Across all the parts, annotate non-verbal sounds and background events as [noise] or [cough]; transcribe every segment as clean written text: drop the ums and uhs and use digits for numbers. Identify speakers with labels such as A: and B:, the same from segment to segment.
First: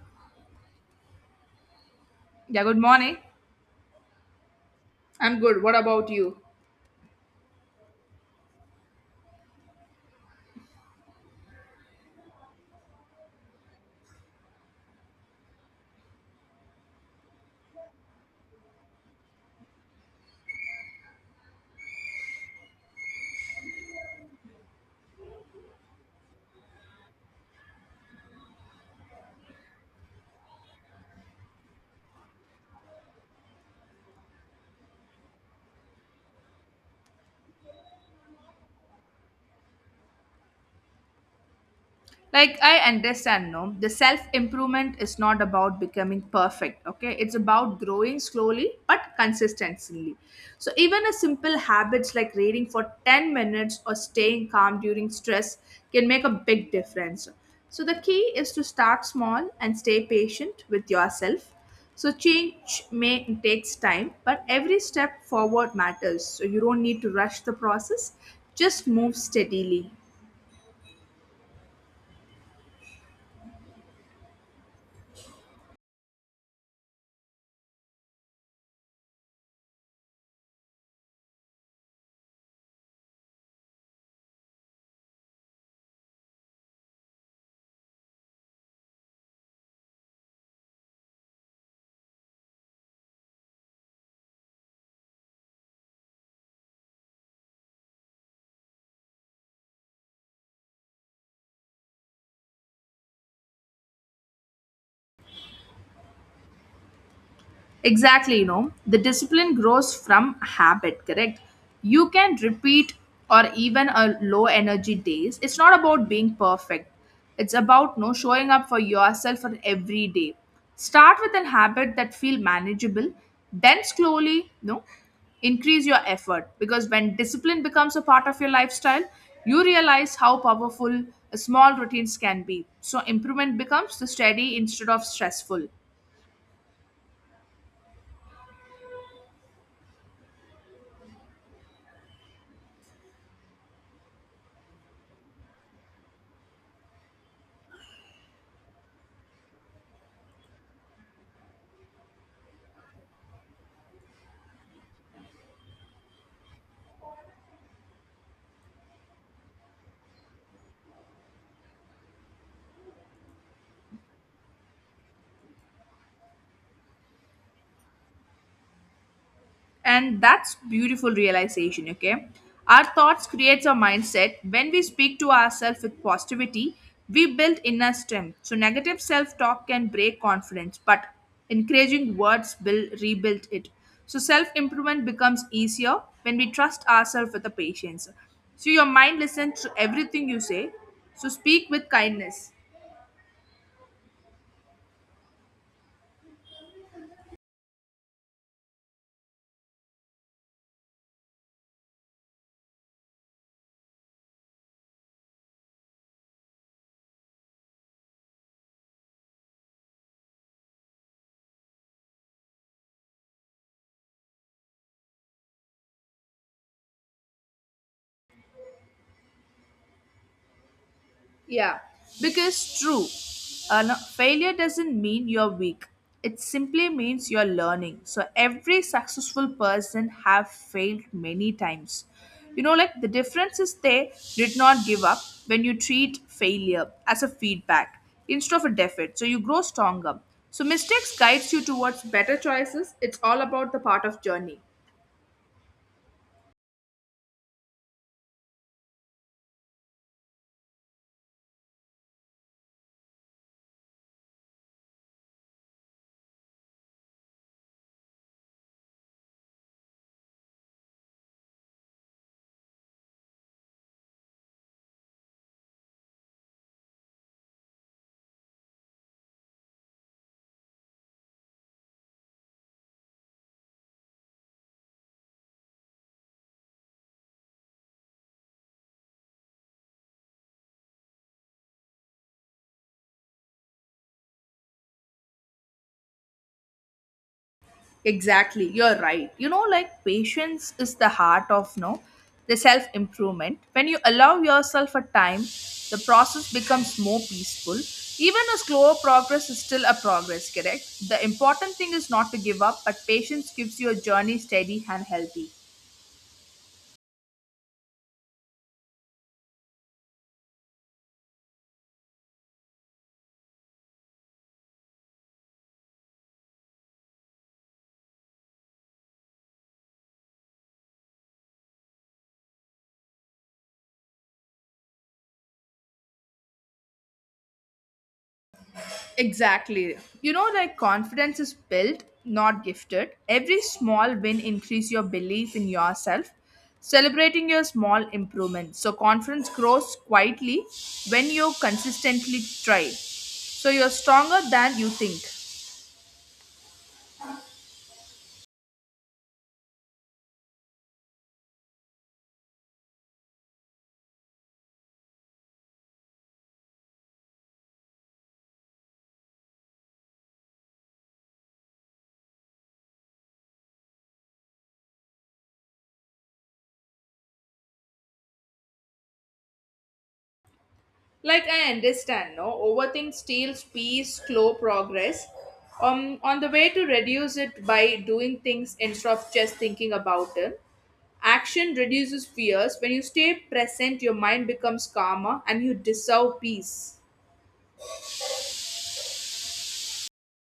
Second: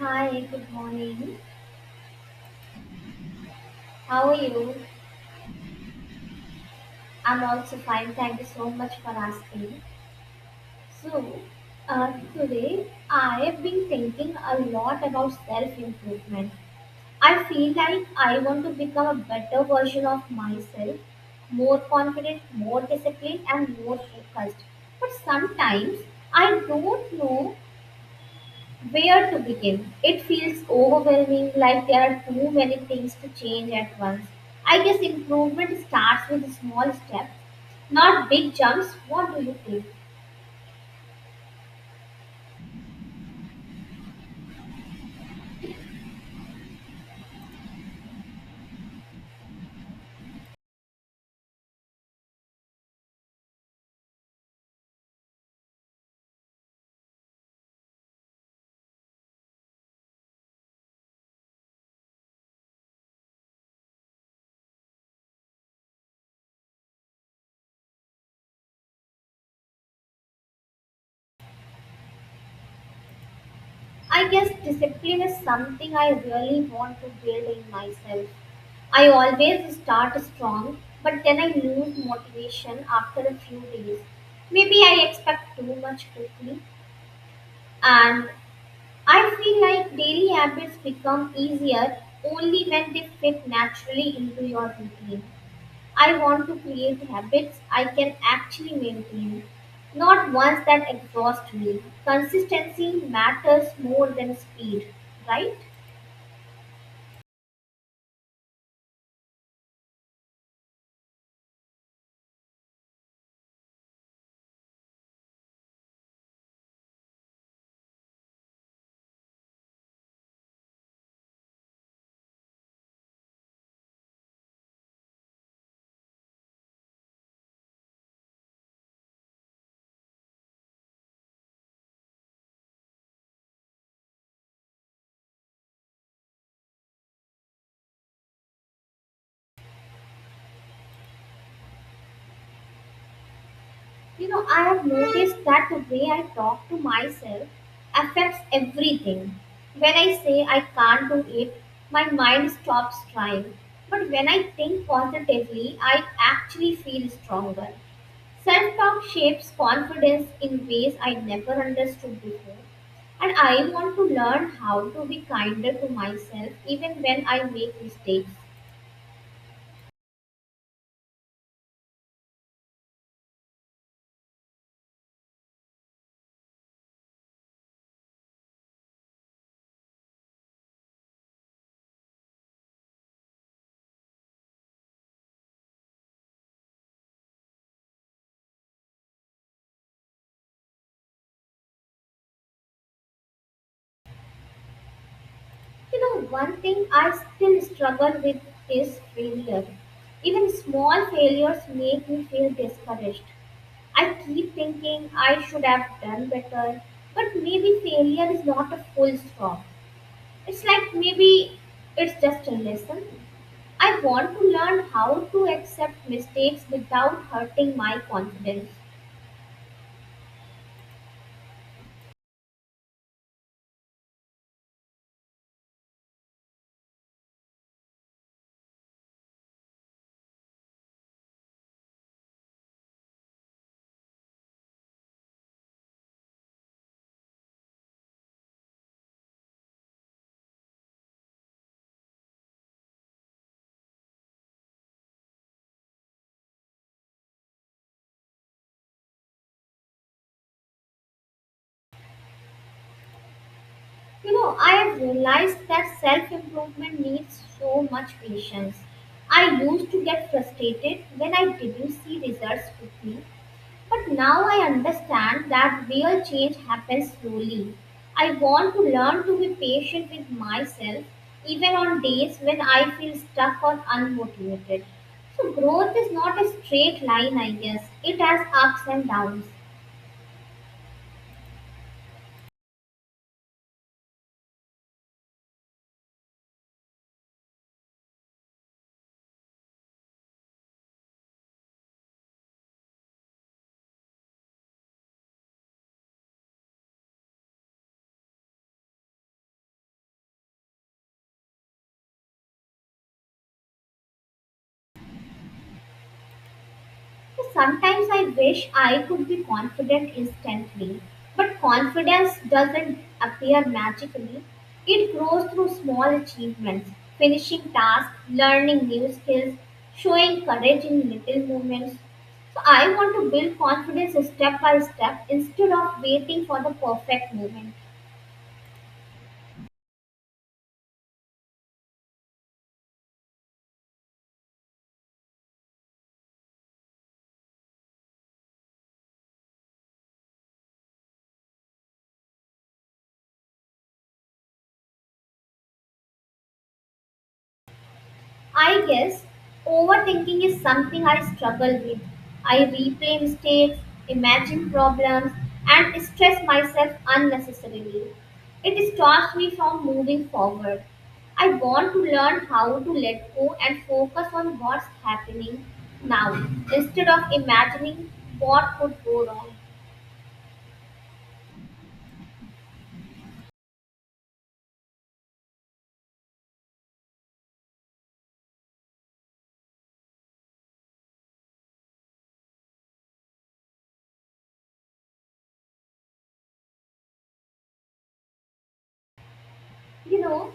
A: Hi, good morning.
B: Yeah, good morning.
A: How are you?
B: I'm good. What about you?
A: I'm also fine. Thank you so much for asking. So, today I have been thinking a lot about self improvement. I feel like I want to become a better version of myself, more confident, more disciplined, and more focused. But sometimes I don't know where to begin? It feels overwhelming, like there are too many things to change at once. I guess improvement starts with small steps, not big jumps. What do you think?
B: Like, I understand, no, the self improvement is not about becoming perfect, okay? It's about growing slowly but consistently. So even a simple habits like reading for 10 minutes or staying calm during stress can make a big difference. So the key is to start small and stay patient with yourself. So change may takes time, but every step forward matters, so you don't need to rush the process. Just move steadily.
A: I guess discipline is something I really want to build in myself. I always start strong, but then I lose motivation after a few days. Maybe I expect too much quickly, and I feel like daily habits become easier only when they fit naturally into your routine. I want to create habits I can actually maintain, not ones that exhaust me. Consistency matters more than speed, right?
B: Exactly, the discipline grows from habit, correct? You can repeat or even a low energy days. It's not about being perfect. It's about no showing up for yourself on every day. Start with an habit that feel manageable, then slowly, no, increase your effort because when discipline becomes a part of your lifestyle, you realize how powerful small routines can be. So improvement becomes the steady instead of stressful.
A: You know, I have noticed that the way I talk to myself affects everything. When I say I can't do it, my mind stops trying. But when I think positively, I actually feel stronger. Self talk shapes confidence in ways I never understood before. And I want to learn how to be kinder to myself even when I make mistakes.
B: And that's beautiful realization, okay? Our thoughts creates our mindset. When we speak to ourselves with positivity, we build inner strength. So negative self-talk can break confidence, but encouraging words will rebuild it. So self-improvement becomes easier when we trust ourselves with the patience. So your mind listens to everything you say, so speak with kindness.
A: You know, one thing I still struggle with is failure. Even small failures make me feel discouraged. I keep thinking I should have done better, but maybe failure is not a full stop. It's like maybe it's just a lesson. I want to learn how to accept mistakes without hurting my confidence.
B: Yeah, because true, no, failure doesn't mean you're weak. It simply means you're learning. So every successful person have failed many times. You know, like the difference is they did not give up when you treat failure as a feedback instead of a defeat. So you grow stronger. So mistakes guides you towards better choices. It's all about the part of journey.
A: You know, I have realized that self improvement needs so much patience. I used to get frustrated when I didn't see results quickly, but now I understand that real change happens slowly. I want to learn to be patient with myself even on days when I feel stuck or unmotivated. So, growth is not a straight line, I guess, it has ups and downs.
B: Exactly, you're right. You know, like patience is the heart of no the self improvement. When you allow yourself a time, the process becomes more peaceful. Even a slower progress is still a progress, correct? The important thing is not to give up, but patience gives your journey steady and healthy.
A: Sometimes I wish I could be confident instantly, but confidence doesn't appear magically. It grows through small achievements, finishing tasks, learning new skills, showing courage in little moments. So I want to build confidence step by step instead of waiting for the perfect moment.
B: Exactly. You know, like confidence is built, not gifted. Every small win increase your belief in yourself, celebrating your small improvements. So confidence grows quietly when you consistently try. So you're stronger than you think.
A: I guess overthinking is something I struggle with. I replay mistakes, imagine problems, and stress myself unnecessarily. It stops me from moving forward. I want to learn how to let go and focus on what's happening now instead of imagining what could go wrong.
B: Like, I understand, no, overthink steals peace, slow progress. On the way to reduce it by doing things instead of just thinking about them. Action reduces fears. When you stay present, your mind becomes calmer, and you deserve peace.
A: You know,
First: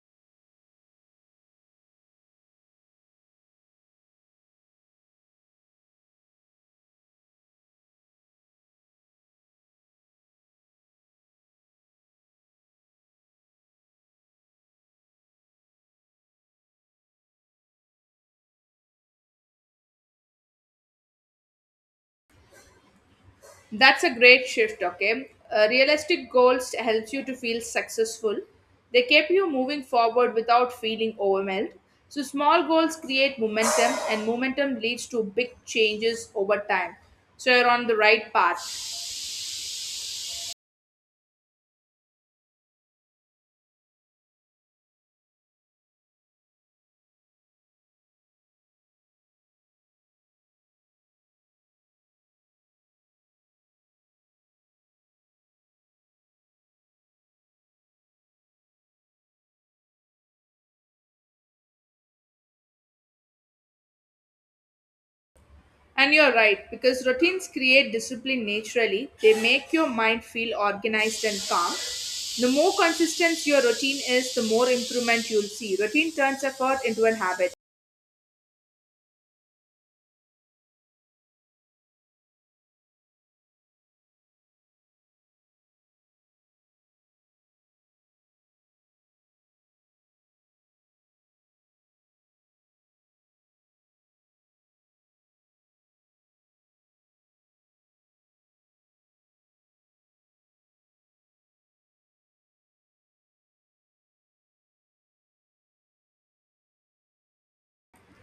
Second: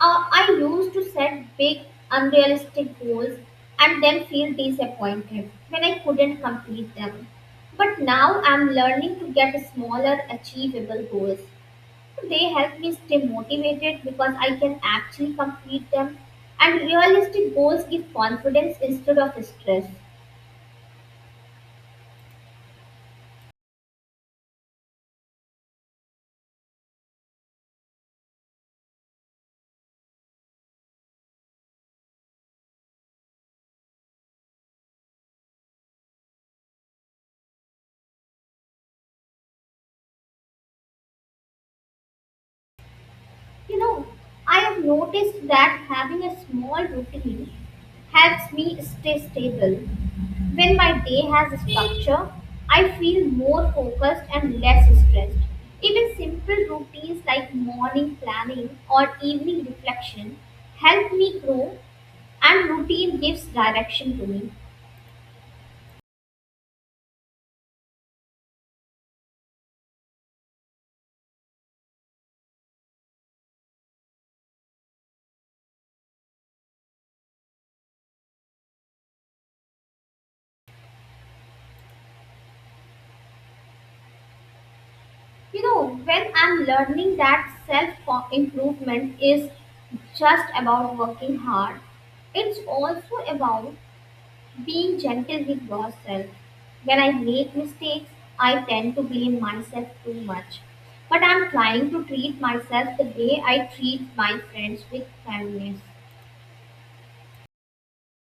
A: I used to set big, unrealistic goals and then feel disappointed when I couldn't complete them. But now I'm learning to get smaller, achievable goals. They help me stay motivated because I can actually complete them. And realistic goals give confidence instead of stress.
B: That's a great shift, okay? Realistic goals helps you to feel successful. They keep you moving forward without feeling overwhelmed. So small goals create momentum and momentum leads to big changes over time. So you're on the right path.
A: You know, I have noticed that having a small routine helps me stay stable. When my day has a structure, I feel more focused and less stressed. Even simple routines like morning planning or evening reflection help me grow, and routine gives direction to me.
B: And you're right because routines create discipline naturally. They make your mind feel organized and calm. The more consistent your routine is, the more improvement you'll see. Routine turns effort into a habit.
A: You know, when I'm learning that self improvement is just about working hard, it's also about being gentle with yourself. When I make mistakes, I tend to blame myself too much. But I'm trying to treat myself the way I treat my friends with kindness.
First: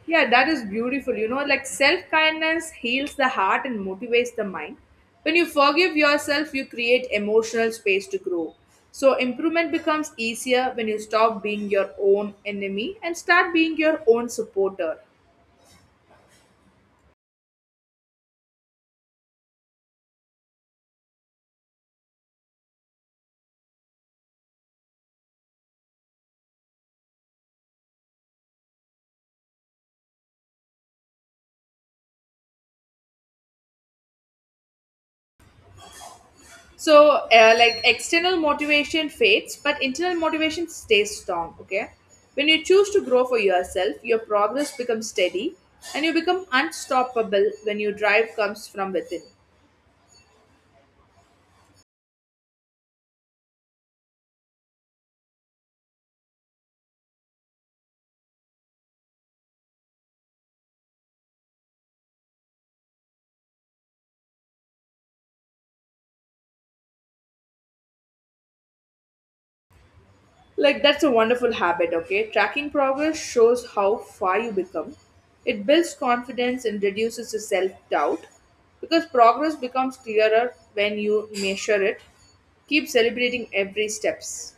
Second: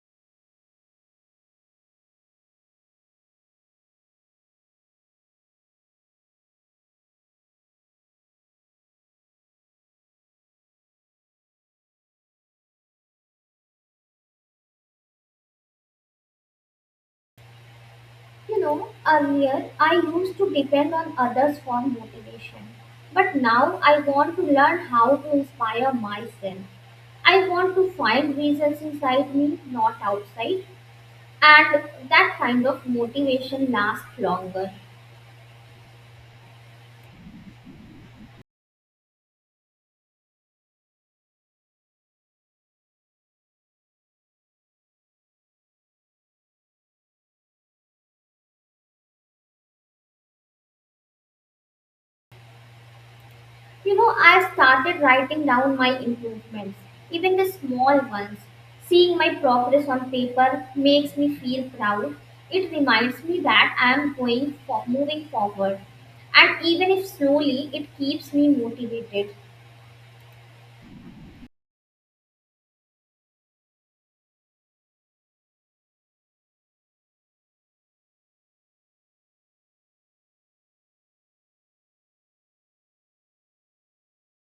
B: Yeah, that is beautiful. You know, like self kindness heals the heart and motivates the mind. When you forgive yourself, you create emotional space to grow. So improvement becomes easier when you stop being your own enemy and start being your own supporter.
A: You know, earlier I used to depend on others for motivation. But now I want to learn how to inspire myself. I want to find reasons inside me, not outside. And that kind of motivation lasts longer.
B: So, like external motivation fades, but internal motivation stays strong. Okay. When you choose to grow for yourself, your progress becomes steady, and you become unstoppable when your drive comes from within.
A: You know, I've started writing down my improvements, even the small ones. Seeing my progress on paper makes me feel proud. It reminds me that I am going for, moving forward. And even if slowly, it keeps me motivated.
B: Like, that's a wonderful habit, okay? Tracking progress shows how far you become. It builds confidence and reduces the self doubt because progress becomes clearer when you measure it. Keep celebrating every steps.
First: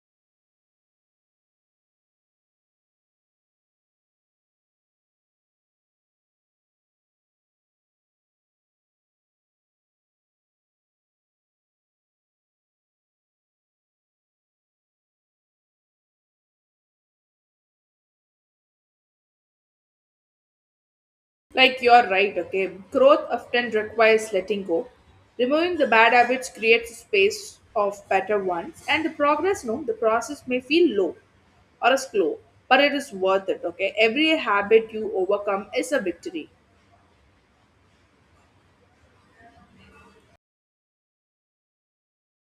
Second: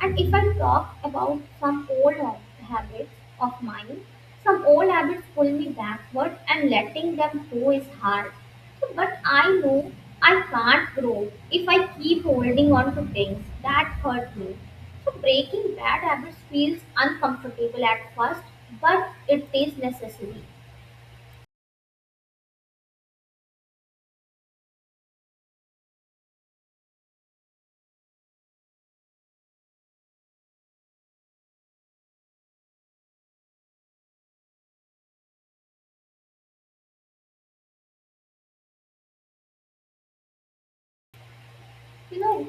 A: And if I talk about some old habits of mine, some old habits pull me backward and letting them go is hard. So, but I know I can't grow if I keep holding on to things that hurt me. So breaking bad habits feels uncomfortable at first, but it is necessary.
B: Like, you're right, okay? Growth often requires letting go. Removing the bad habits creates a space of better ones, and the progress, no, the process may feel low or slow, but it is worth it, okay? Every habit you overcome is a victory.
A: You know,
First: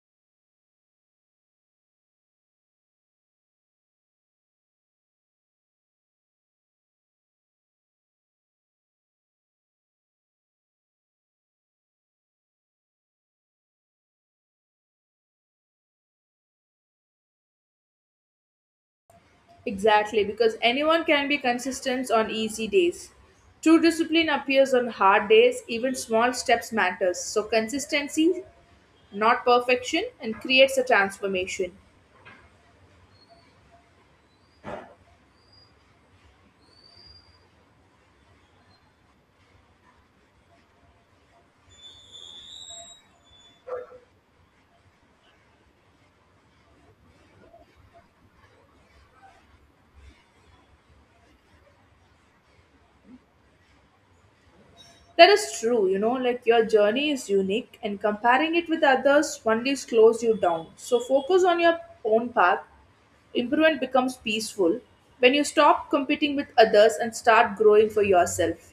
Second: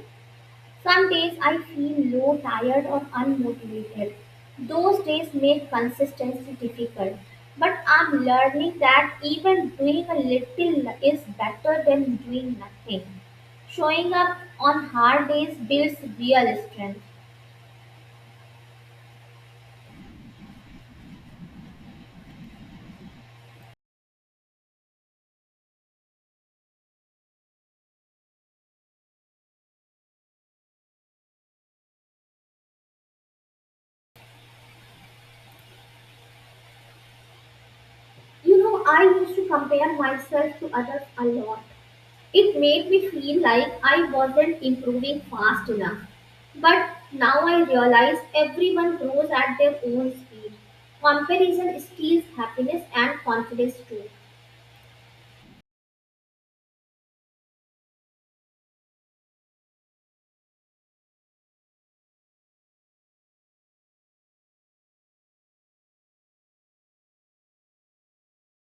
A: some days I feel low, tired, or unmotivated. Those days make consistency difficult. But I'm learning that even doing a little is better than doing nothing. Showing up on hard days builds real strength.
B: Exactly, because anyone can be consistent on easy days. True discipline appears on hard days, even small steps matters. So consistency, not perfection, and creates a transformation.
A: You know, I used to compare myself to others a lot. It made me feel like I wasn't improving fast enough. But now I realize everyone grows at their own speed. Comparison steals happiness and confidence too.
B: That is true, you know, like your journey is unique and comparing it with others only slows you down. So focus on your own path. Improvement becomes peaceful when you stop competing with others and start growing for yourself.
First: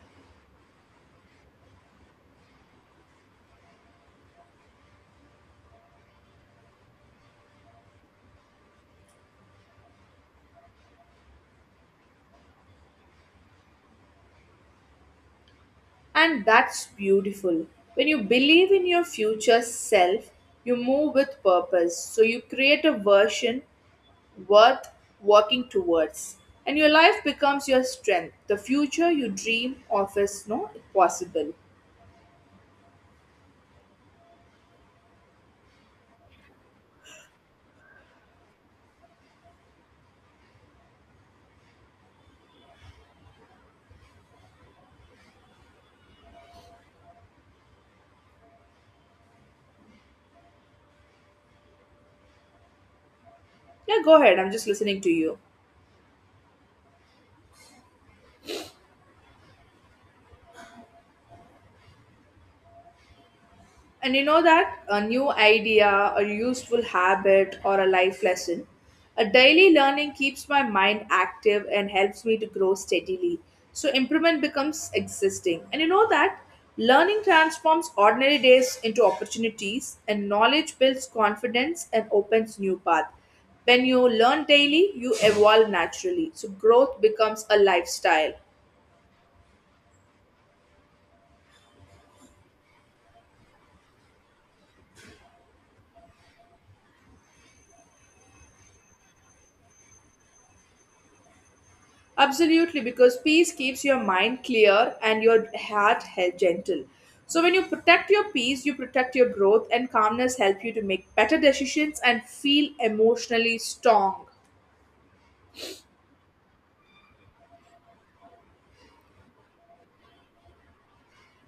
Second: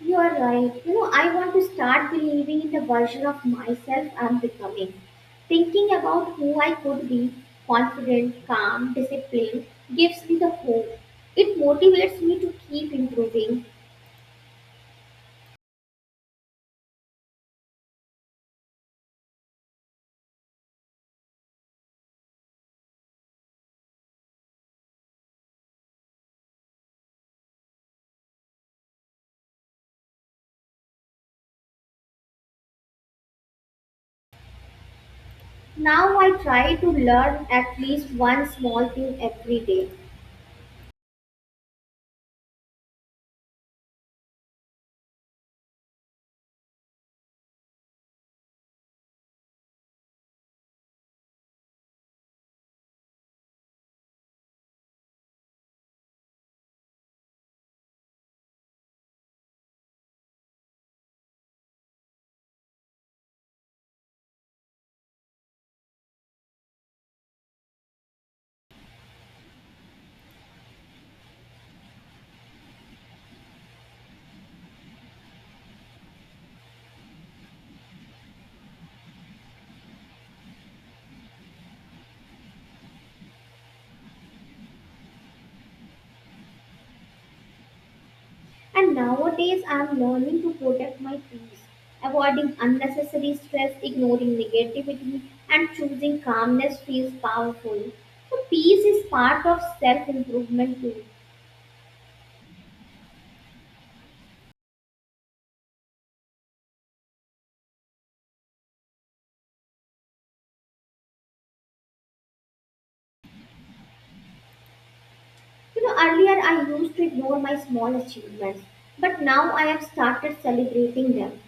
A: You are right. You know, I want to start believing in the version of myself I'm becoming. Thinking about who I could be, confident, calm, disciplined, gives me the hope. It motivates me to keep improving.
B: And that's beautiful. When you believe in your future self, you move with purpose. So you create a version worth working towards. And your life becomes your strength. The future you dream of is no possible.
A: Now I try to learn at least one small thing every day.
B: Yeah, go ahead. I'm just listening to you. And you know that a new idea, a useful habit, or a life lesson. A daily learning keeps my mind active and helps me to grow steadily. So improvement becomes existing. And you know that learning transforms ordinary days into opportunities, and knowledge builds confidence and opens new paths. When you learn daily, you evolve naturally. So growth becomes a lifestyle.
A: And nowadays I am learning to protect my peace, avoiding unnecessary stress, ignoring negativity, and choosing calmness feels powerful. So peace is part of self improvement too.
B: Absolutely, because peace keeps your mind clear and your heart held gentle. So when you protect your peace, you protect your growth, and calmness help you to make better decisions and feel emotionally strong.
A: You know, earlier I used to ignore my small achievements, but now I have started celebrating them.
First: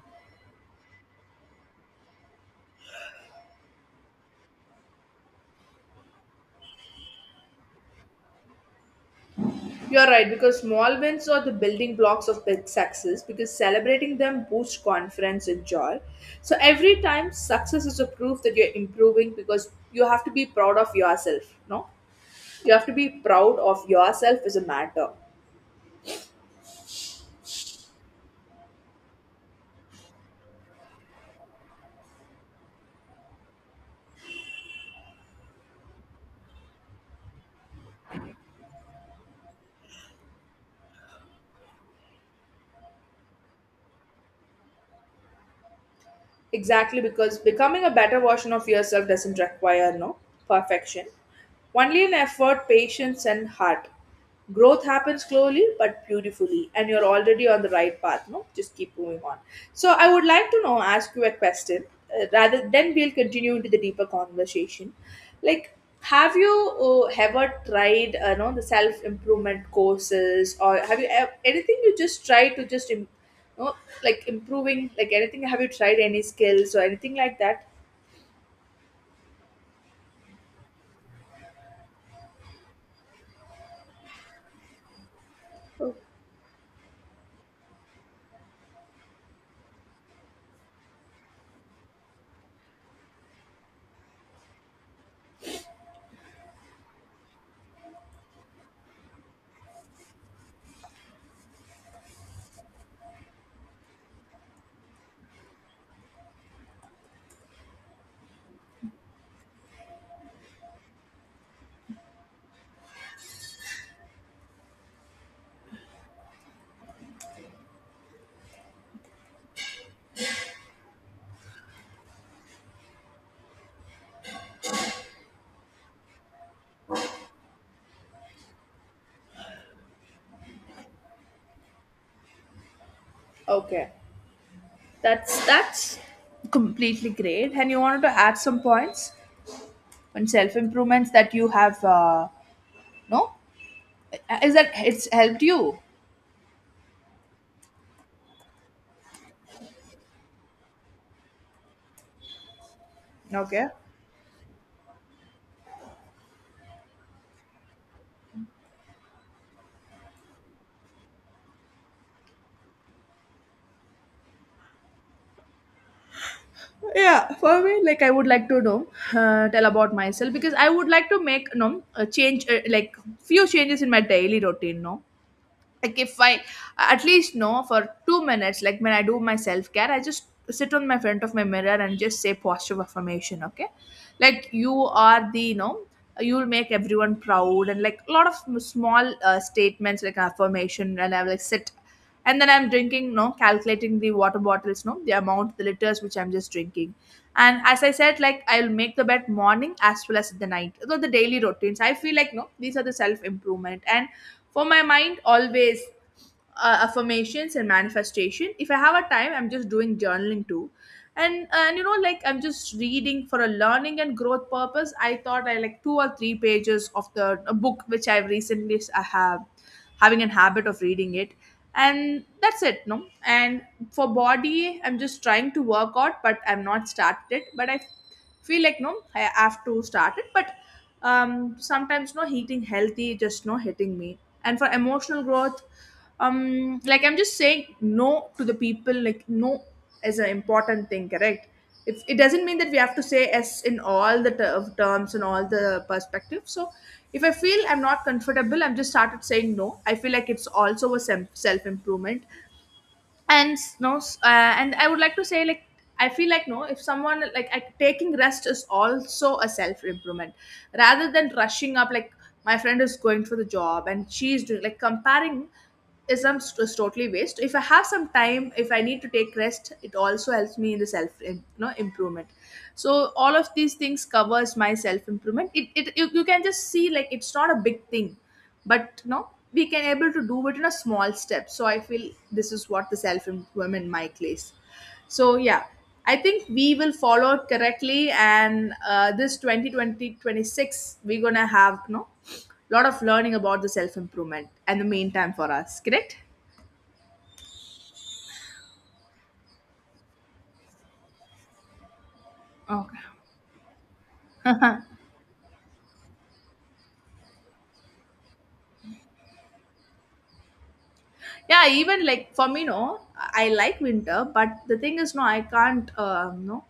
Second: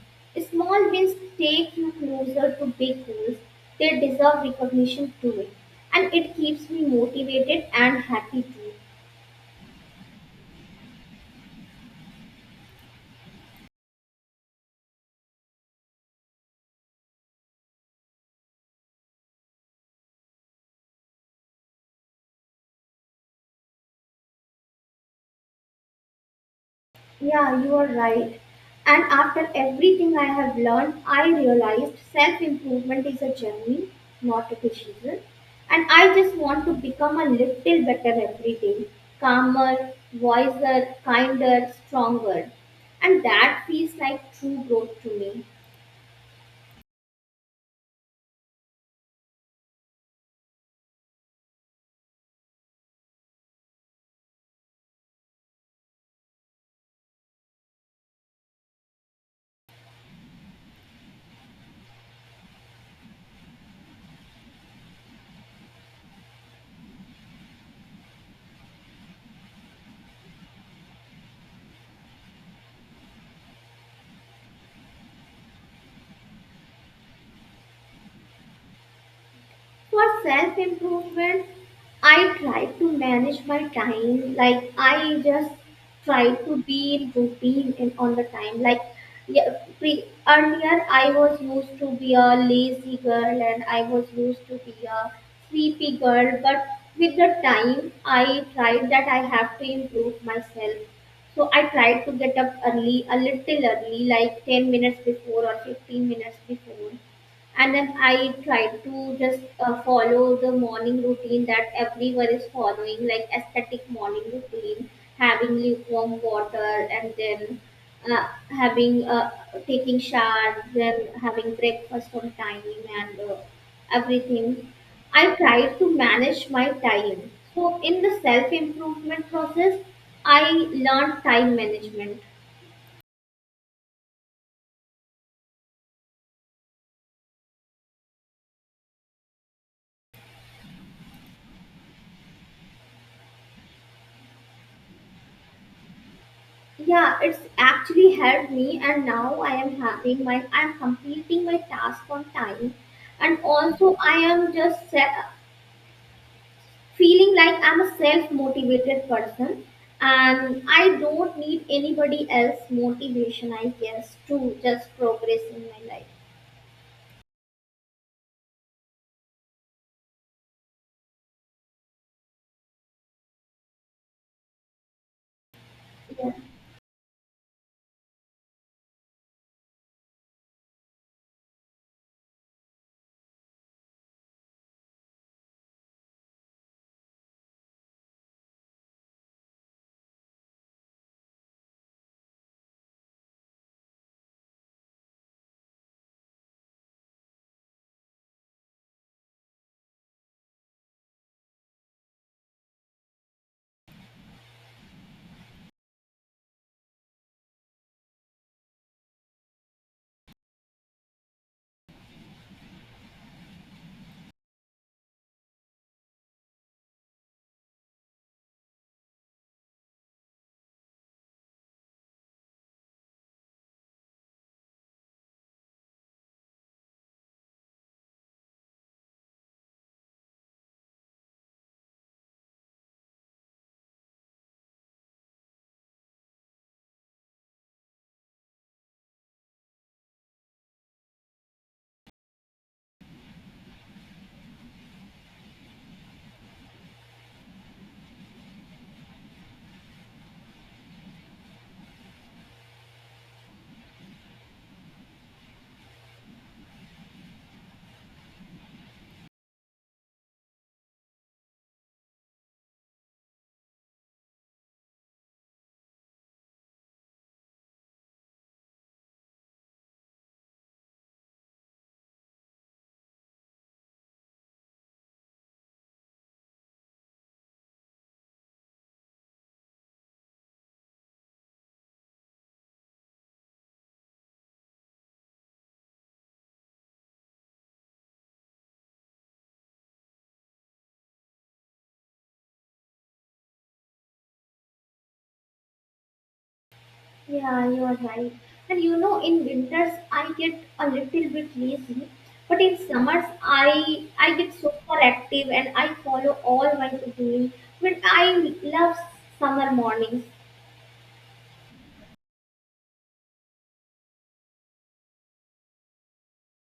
A: Small wins take you closer to big goals, they deserve recognition too, and it keeps me motivated and happy too.
B: You're right, because small wins are the building blocks of big success because celebrating them boosts confidence and joy. So every time success is a proof that you're improving because you have to be proud of yourself, no? You have to be proud of yourself as a matter.
A: Yeah, you are right. And after everything I have learned, I realized self improvement is a journey, not a decision. And I just want to become a little better every day calmer, wiser, kinder, stronger. And that feels like true growth to me.
B: Exactly, because becoming a better version of yourself doesn't require no perfection, only an effort, patience, and heart. Growth happens slowly but beautifully, and you're already on the right path. No, just keep moving on. So I would like to know, ask you a question. Rather, then we'll continue into the deeper conversation. Like, have you ever tried, know, the self improvement courses, or have you anything you just try to just no, like improving, like anything. Have you tried any skills or anything like that?
A: For self improvement, I try to manage my time. Like I just try to be in routine and on the time. Like yeah, earlier, I was used to be a lazy girl and I was used to be a sleepy girl. But with the time, I tried that I have to improve myself. So I tried to get up early, a little early, like 10 minutes before or 15 minutes before, and then I try to just follow the morning routine that everyone is following, like aesthetic morning routine, having lukewarm water, and then having taking shower, then having breakfast on time, and everything. I try to manage my time, so in the self improvement process I learned time management.
B: Okay, that's completely great. And you wanted to add some points on self improvements that you have. No, is that it's helped you?
A: Yeah, it's actually helped me, and now I am having my I'm completing my task on time, and
B: Okay.
A: also I am just feeling like I'm a self-motivated person, and I don't need anybody else motivation, I guess, to just progress in my life.
B: Yeah, for me, like I would like to know, tell about myself because I would like to make no a change, like few changes in my daily routine. No, like if I at least know for 2 minutes, like when I do my self-care, I just sit on my front of my mirror and just say positive affirmation, okay? Like, you are the, you'll make everyone proud, and like a lot of small statements like affirmation, and I will like sit. And then I'm drinking, no, calculating the water bottles, no, the amount, the liters which I'm just drinking. And as I said, like I'll make the bed morning as well as the night. So the daily routines, I feel like, no, these are the self improvement. And for my mind, always affirmations and manifestation. If I have a time, I'm just doing journaling too. And you know, like I'm just reading for a learning and growth purpose. I thought I like two or three pages of the a book which I've recently I have having a habit of reading it. And that's it, no. And for body, I'm just trying to work out, but I'm not started it, but I feel like, no, I have to start it. But sometimes, no, eating healthy just no hitting me. And for emotional growth, like I'm just saying no to the people. Like, no is an important thing, correct? It's, it doesn't mean that we have to say yes in all the terms and all the perspectives. So if I feel I'm not comfortable, I'm just started saying no. I feel like it's also a self improvement. And no, and I would like to say, like, I feel like, no, if someone like I, taking rest is also a self improvement rather than rushing up. Like my friend is going for the job and she's doing, like, comparing is is totally waste. If I have some time, if I need to take rest, it also helps me in the self in, improvement. So all of these things covers my self improvement. It you can just see, like, it's not a big thing. But, no, we can able to do it in a small step. So I feel this is what the self improvement mic is. So yeah, I think we will follow it correctly. And this 202026, we're gonna have no lot of learning about the self improvement and the main time for us, correct?
A: Yeah, you are right. And you know, in winters I get a little bit lazy, but in
B: Okay.
A: summers I get super active and I follow all my to-do list. But I love summer mornings.
B: Yeah, even like for me no, I like winter, but the thing is no, I can't, no,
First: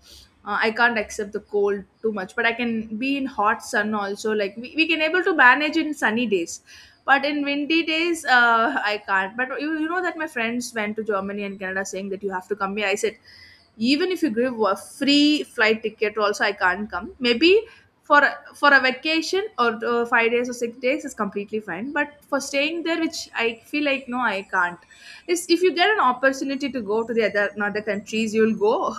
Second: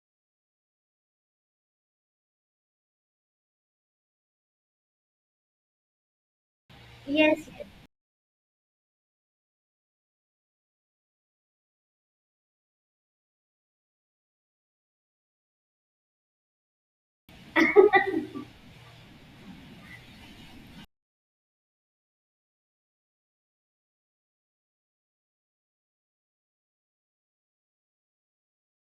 B: I can't accept the cold too much, but I can be in hot sun also, like we can able to manage in sunny days. But
A: Yes,
B: in
A: yes.
B: windy days, I can't. But you know that my friends went to Germany and Canada, saying that you have to come here. I said, even if you give a free flight ticket also, I can't come. Maybe for a vacation or 5 days or 6 days is completely fine, but for staying there, which I feel like no, I can't. If you get an opportunity to go to the other countries, you'll go. [laughs]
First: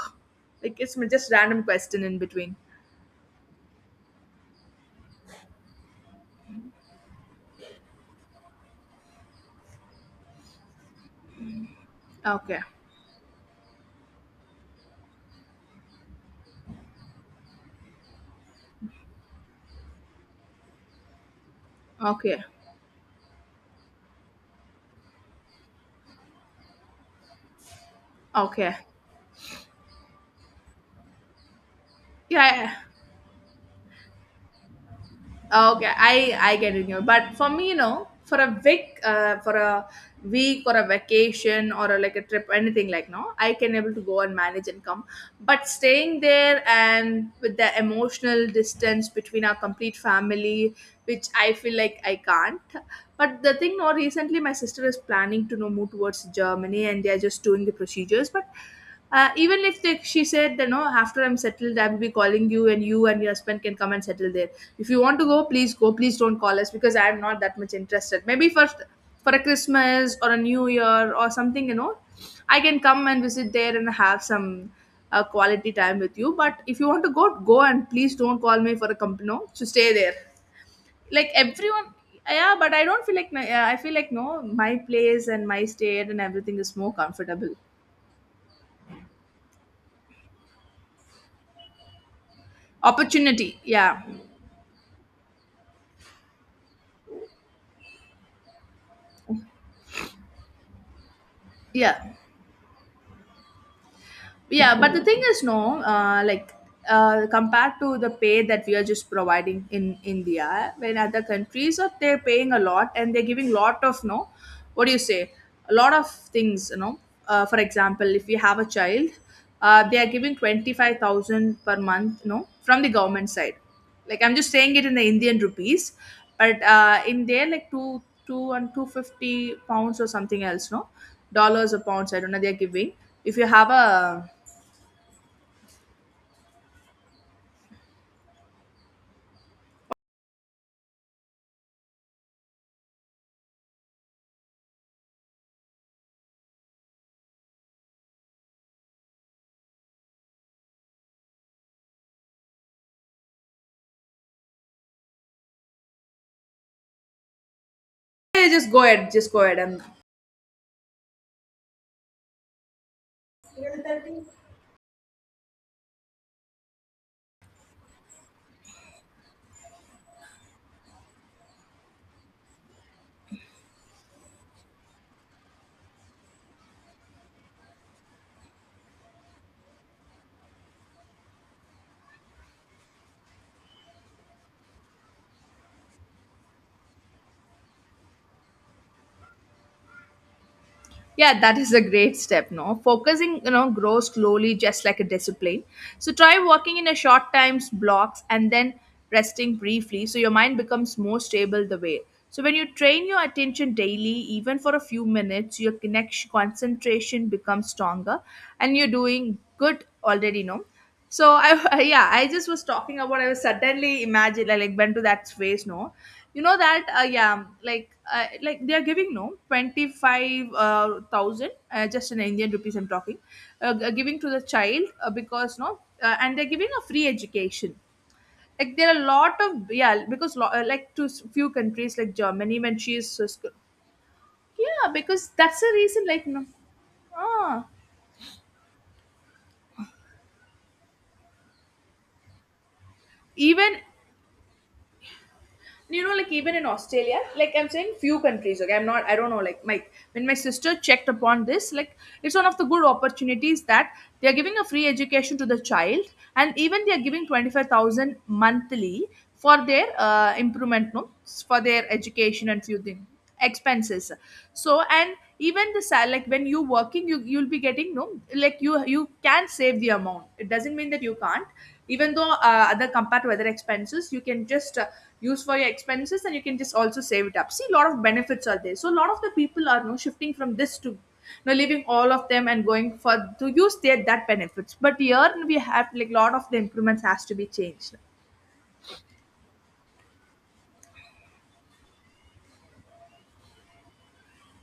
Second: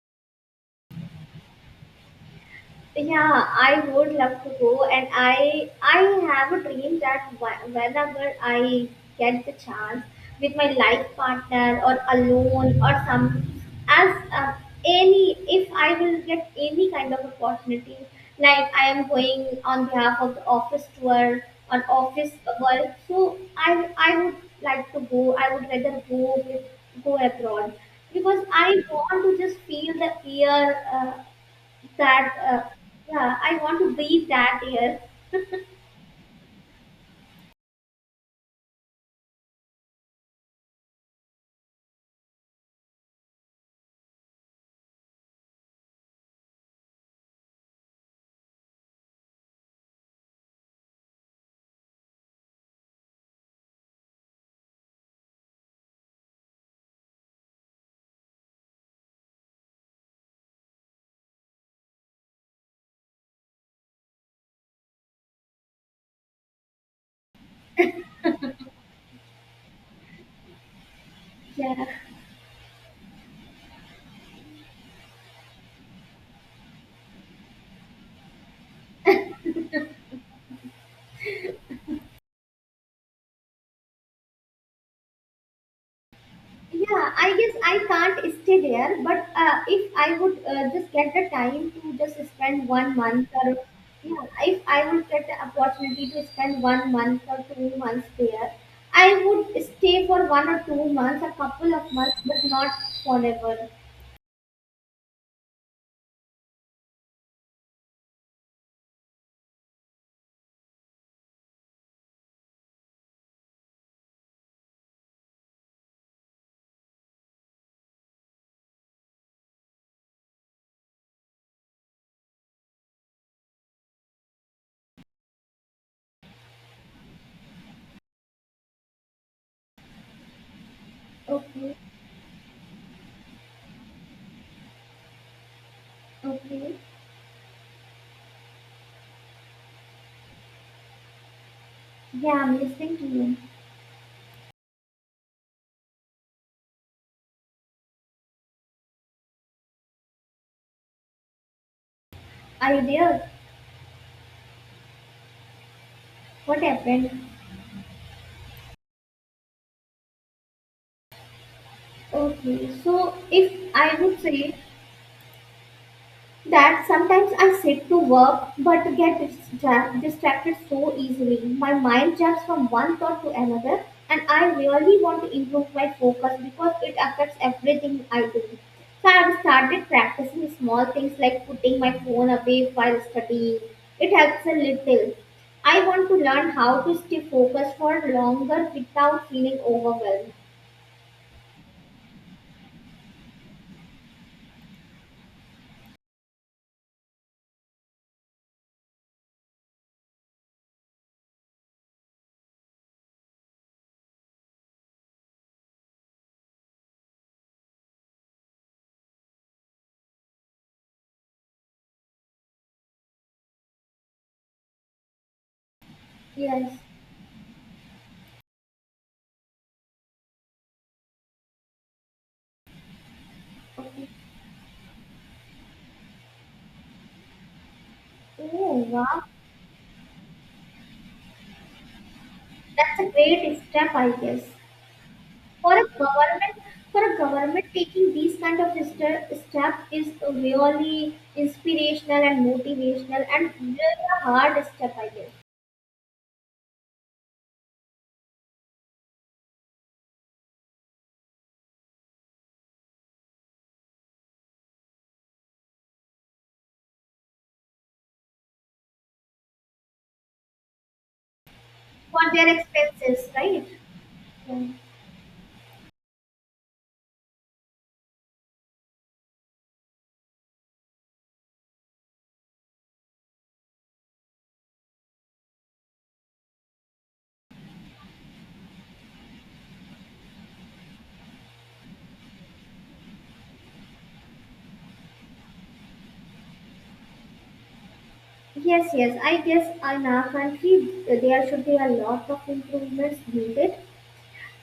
B: Like it's just random question in between.
A: Yeah, I would love to go, and I have a dream that whenever I get the chance, with my life partner or
B: Okay,
A: alone or some, as any, if I will get any kind of opportunity, like I am going on behalf of the office tour on office
B: okay,
A: work, so I would like to go. I would rather go with, go abroad, because
B: okay.
A: I want to just feel the air. That
B: Yeah, yeah.
A: Yeah, I want to breathe that air.
B: Okay, I get it. But for me, for a week or a vacation or like a trip, anything like no, I can able to go and manage and come. But staying there and with the emotional distance between our complete family, which I feel like I can't. But the thing, no, recently my sister is planning to move towards Germany, and they are just doing the procedures, but. Even if she said, after I'm settled, I will be calling you, and you and your husband can come and settle there. If you want to go, please go. Please don't call us because I'm not that much interested. Maybe first for a Christmas or a New Year or something,
A: Yeah.
B: I can come and visit there and have some quality time with you. But if you want to go, go, and please don't call me for a company no, to stay there. Like everyone, yeah, but I don't feel like, yeah, I feel like no, my place and my state and everything is more
A: Yeah, I
B: comfortable.
A: guess I can't stay there, but if I would just get the time to just spend one month, or
B: Opportunity, yeah,
A: yeah, if I would get the opportunity to spend one month or 2 months there, I would stay for 1 or 2 months, a couple of
B: yeah.
A: months, but not forever.
B: Yeah, but the thing is no, like, compared to the pay that we are just providing in India, when other countries are, they're paying a lot, and they're giving lot of no, what do you say, a lot of things. For example, if you have a child, they are giving 25,000 per month, from the government side. Like I'm just saying it in the Indian rupees, but in there like two and 250 pounds or something else no, dollars
A: Okay.
B: or pounds, I don't know, they're giving if you have a.
A: Okay. Yeah, I'm listening to you. Yeah. Are you there? What happened?
B: Yeah, just go ahead. Just go ahead. And
A: Okay. So if I would say that sometimes I sit to work but get distracted so easily. My mind jumps from one thought to another, and I really want to improve my focus because it affects everything I do. So I've started practicing small things like putting my phone away while studying. It helps a little. I want to learn how to stay focused for longer without feeling overwhelmed.
B: yeah, that is a great step no, focusing grows slowly, just like a discipline. So try working in a short times blocks and then resting briefly, so your mind becomes more stable the way. So when you train your attention daily, even for a few minutes, your connection concentration becomes stronger, and you're doing good already no. So I, [laughs] yeah, I just was talking about, I was suddenly imagine, I like went to that space no. You know
A: Yes.
B: that, yeah, like they are giving no twenty five thousand, just in Indian rupees I'm talking,
A: Okay.
B: giving to the child, because no, and they're giving a free education, like
A: Oh,
B: there are a
A: wow.
B: lot of, yeah, because like few countries like Germany, when she
A: That's a
B: is.
A: great step, I guess.
B: Yeah, because that's the
A: For a
B: reason like no.
A: government, for a government
B: Ah,
A: taking these kind of step is really inspirational and motivational, and
B: even
A: really a hard step, I guess.
B: like, even in Australia, like I'm saying few countries, okay, I don't know, like my when my sister checked upon this, like it's one of the good opportunities that they are giving a free education to the child, and even they are giving 25,000 monthly for their improvement no, for their
A: For their
B: education and few things,
A: expenses, right?
B: expenses.
A: Yeah.
B: So, and even the sal, like when you working, you'll be getting no, like you can save the amount, it doesn't mean that you can't, even though other compared to other expenses, you can just use for your expenses, and you can just also save it up. See, a lot of benefits are there, so a lot of the people are no, shifting from this to now, leaving all of them and going for to use their that benefits. But here we have like lot of the improvements has to be changed.
A: Yes, yes, I guess in our country there should be a lot of improvements needed,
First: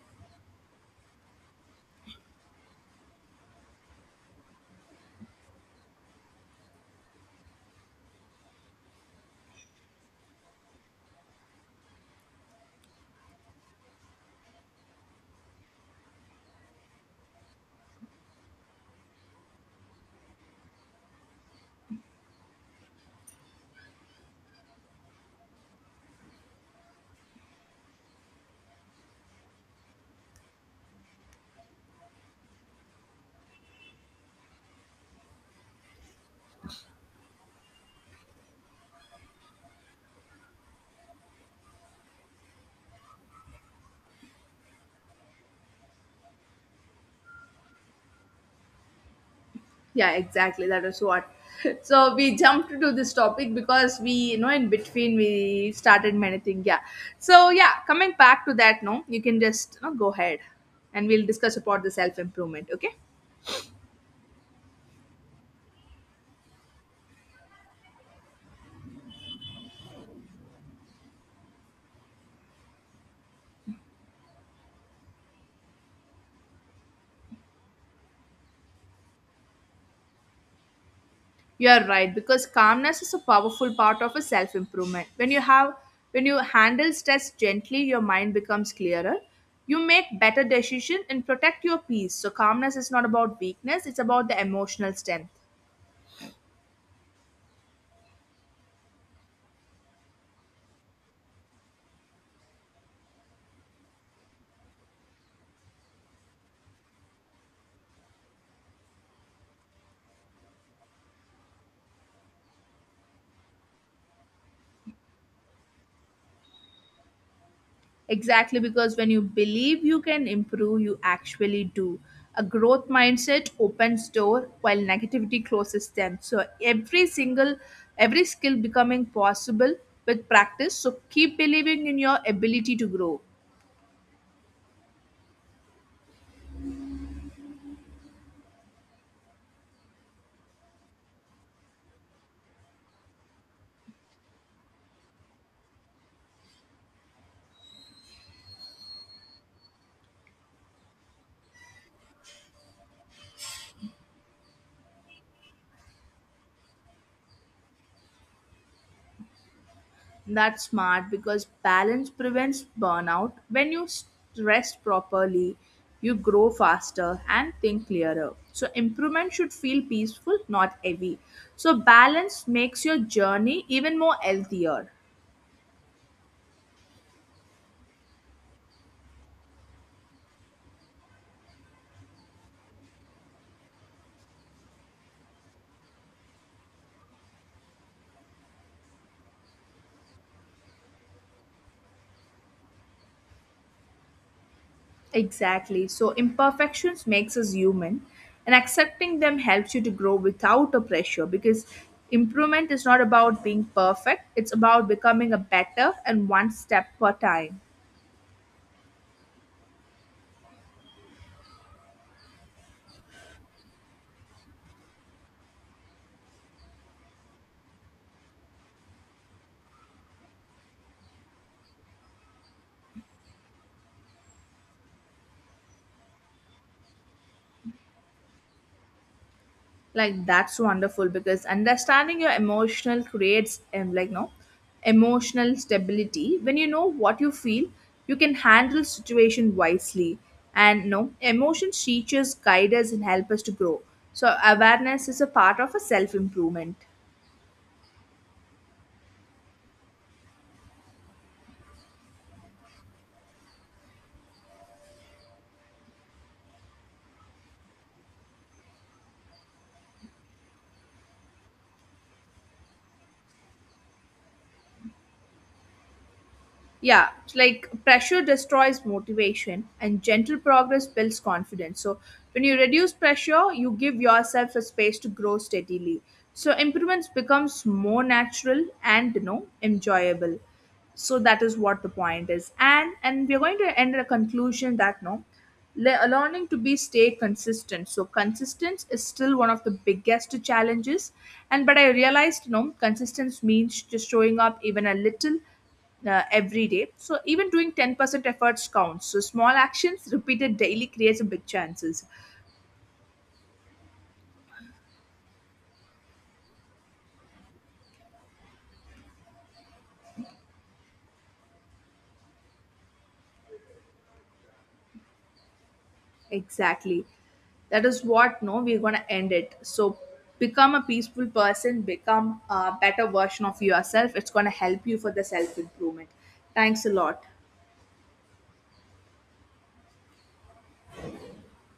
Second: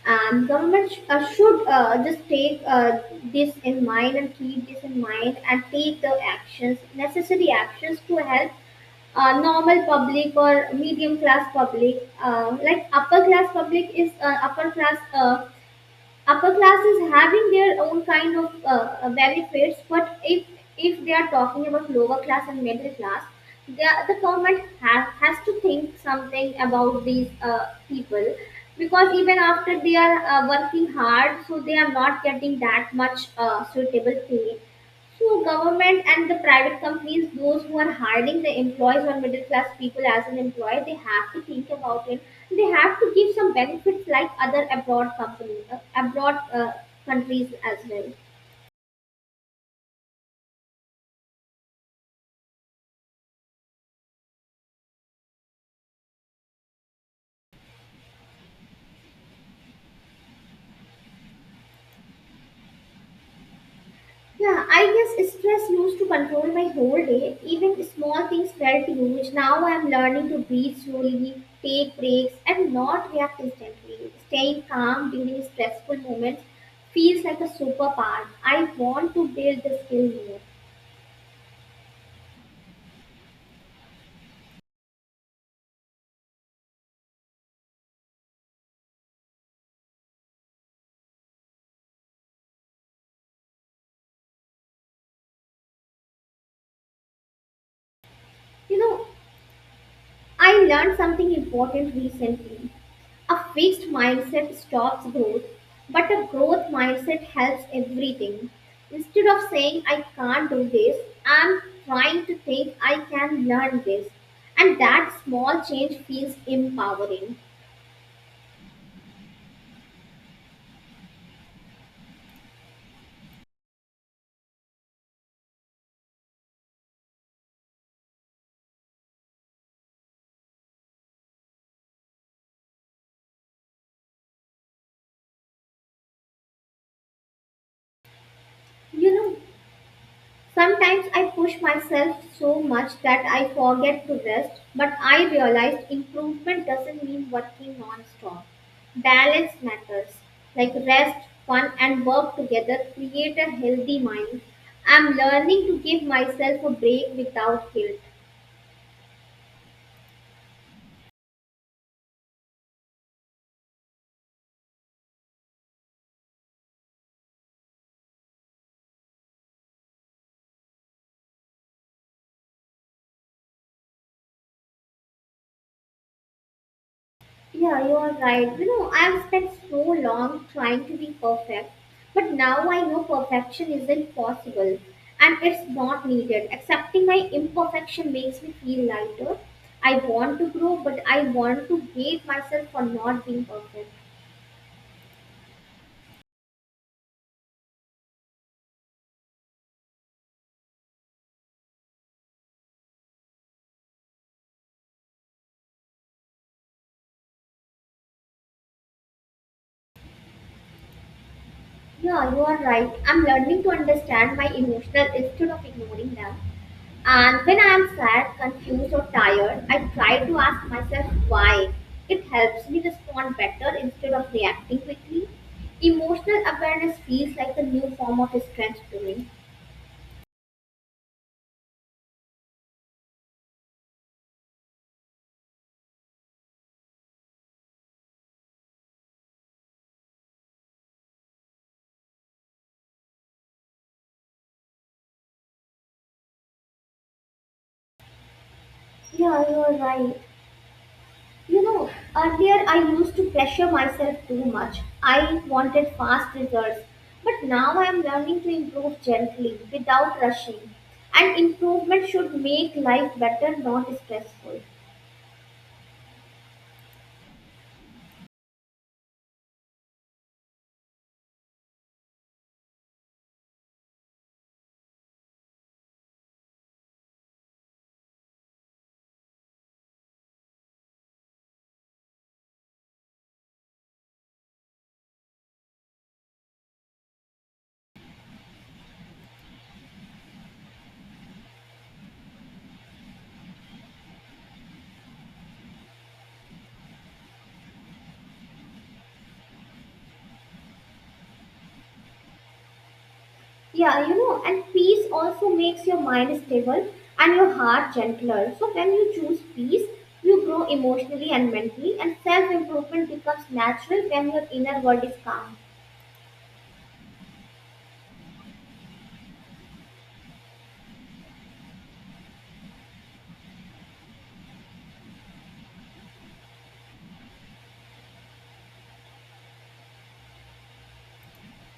A: and government should just take this in mind and keep this in mind and take the actions, necessary actions, to help normal public or medium class public, like upper class public is upper class, upper class is having their own kind of benefits. But if they are talking about lower class and middle class, the government has to think something about these people, because even after they are working hard, so they are not getting that much suitable pay. So government and the private companies, those who are hiring the employees or middle class people as an employee, they have to think about it. They have to give some benefits like other abroad company, abroad countries as well.
B: Yeah, exactly. That is what. [laughs] So we jumped to this topic because we, in between we started many things. Yeah. So yeah, coming back to that, no, you can just go ahead, and we'll discuss about the self improvement. Okay.
A: Yeah, I guess stress used to control my whole day. Even small things felt huge. Now I am learning to breathe slowly, take breaks, and not react instantly. Staying calm during stressful moments feels like a superpower. I want to build the skill more.
B: You are right because calmness is a powerful part of a self improvement. When you handle stress gently, your mind becomes clearer. You make better decisions and protect your peace. So calmness is not about weakness; it's about the emotional strength.
A: You know, I learned something important recently. A fixed mindset stops growth, but a growth mindset helps everything. Instead of saying, I can't do this, I'm trying to think I can learn this. And that small change feels empowering.
B: Exactly, because when you believe you can improve, you actually do. A growth mindset opens door while negativity closes them. So every skill becoming possible with practice. So keep believing in your ability to grow.
A: You know, sometimes I push myself so much that I forget to rest, but I realized improvement doesn't mean working non stop. Balance matters. Like rest, fun, and work together create a healthy mind. I'm learning to give myself a break without guilt.
B: That's smart because balance prevents burnout. When you rest properly, you grow faster and think clearer. So, improvement should feel peaceful, not heavy. So, balance makes your journey even more healthier.
A: Yeah, you are right. You know, I've spent so long trying to be perfect, but now I know perfection isn't possible and it's not needed. Accepting my imperfection makes me feel lighter. I want to grow, but I want to hate myself for not being perfect.
B: Exactly. So, imperfections makes us human, and accepting them helps you to grow without a pressure, because improvement is not about being perfect, it's about becoming a better and one step per time.
A: Yeah, you are right. I'm learning to understand my emotional instead of ignoring them. And when I am sad, confused, or tired, I try to ask myself why. It helps me respond better instead of reacting quickly. Emotional awareness feels like a new form of strength to me.
B: Like that's wonderful because understanding your emotional creates, like no, emotional stability. When you know what you feel, you can handle situation wisely, and no, emotions teach us, guide us, and help us to grow. So awareness is a part of a self improvement.
A: Yeah, you're right. You know, earlier I used to pressure myself too much. I wanted fast results. But now I am learning to improve gently, without rushing. And improvement should make life better, not stressful.
B: Yeah, it's like pressure destroys motivation and gentle progress builds confidence. So when you reduce pressure, you give yourself a space to grow steadily. So improvements becomes more natural and enjoyable. So that is what the point is, and we're going to end in a conclusion that no, learning to be stay consistent. So consistency is still one of the biggest challenges, and but I realized no, consistency means just showing up even a little, every day. So even doing 10% efforts counts. So small actions repeated daily creates a big chances.
A: Yeah, you know, and peace also makes your mind stable and your heart gentler. So when you choose peace, you grow emotionally and mentally, and self improvement becomes natural when your inner world is calm.
B: Exactly. That is what no, we're going to end it. So become a peaceful person, become a better version of yourself. It's going to help you for the self improvement. Thanks a lot.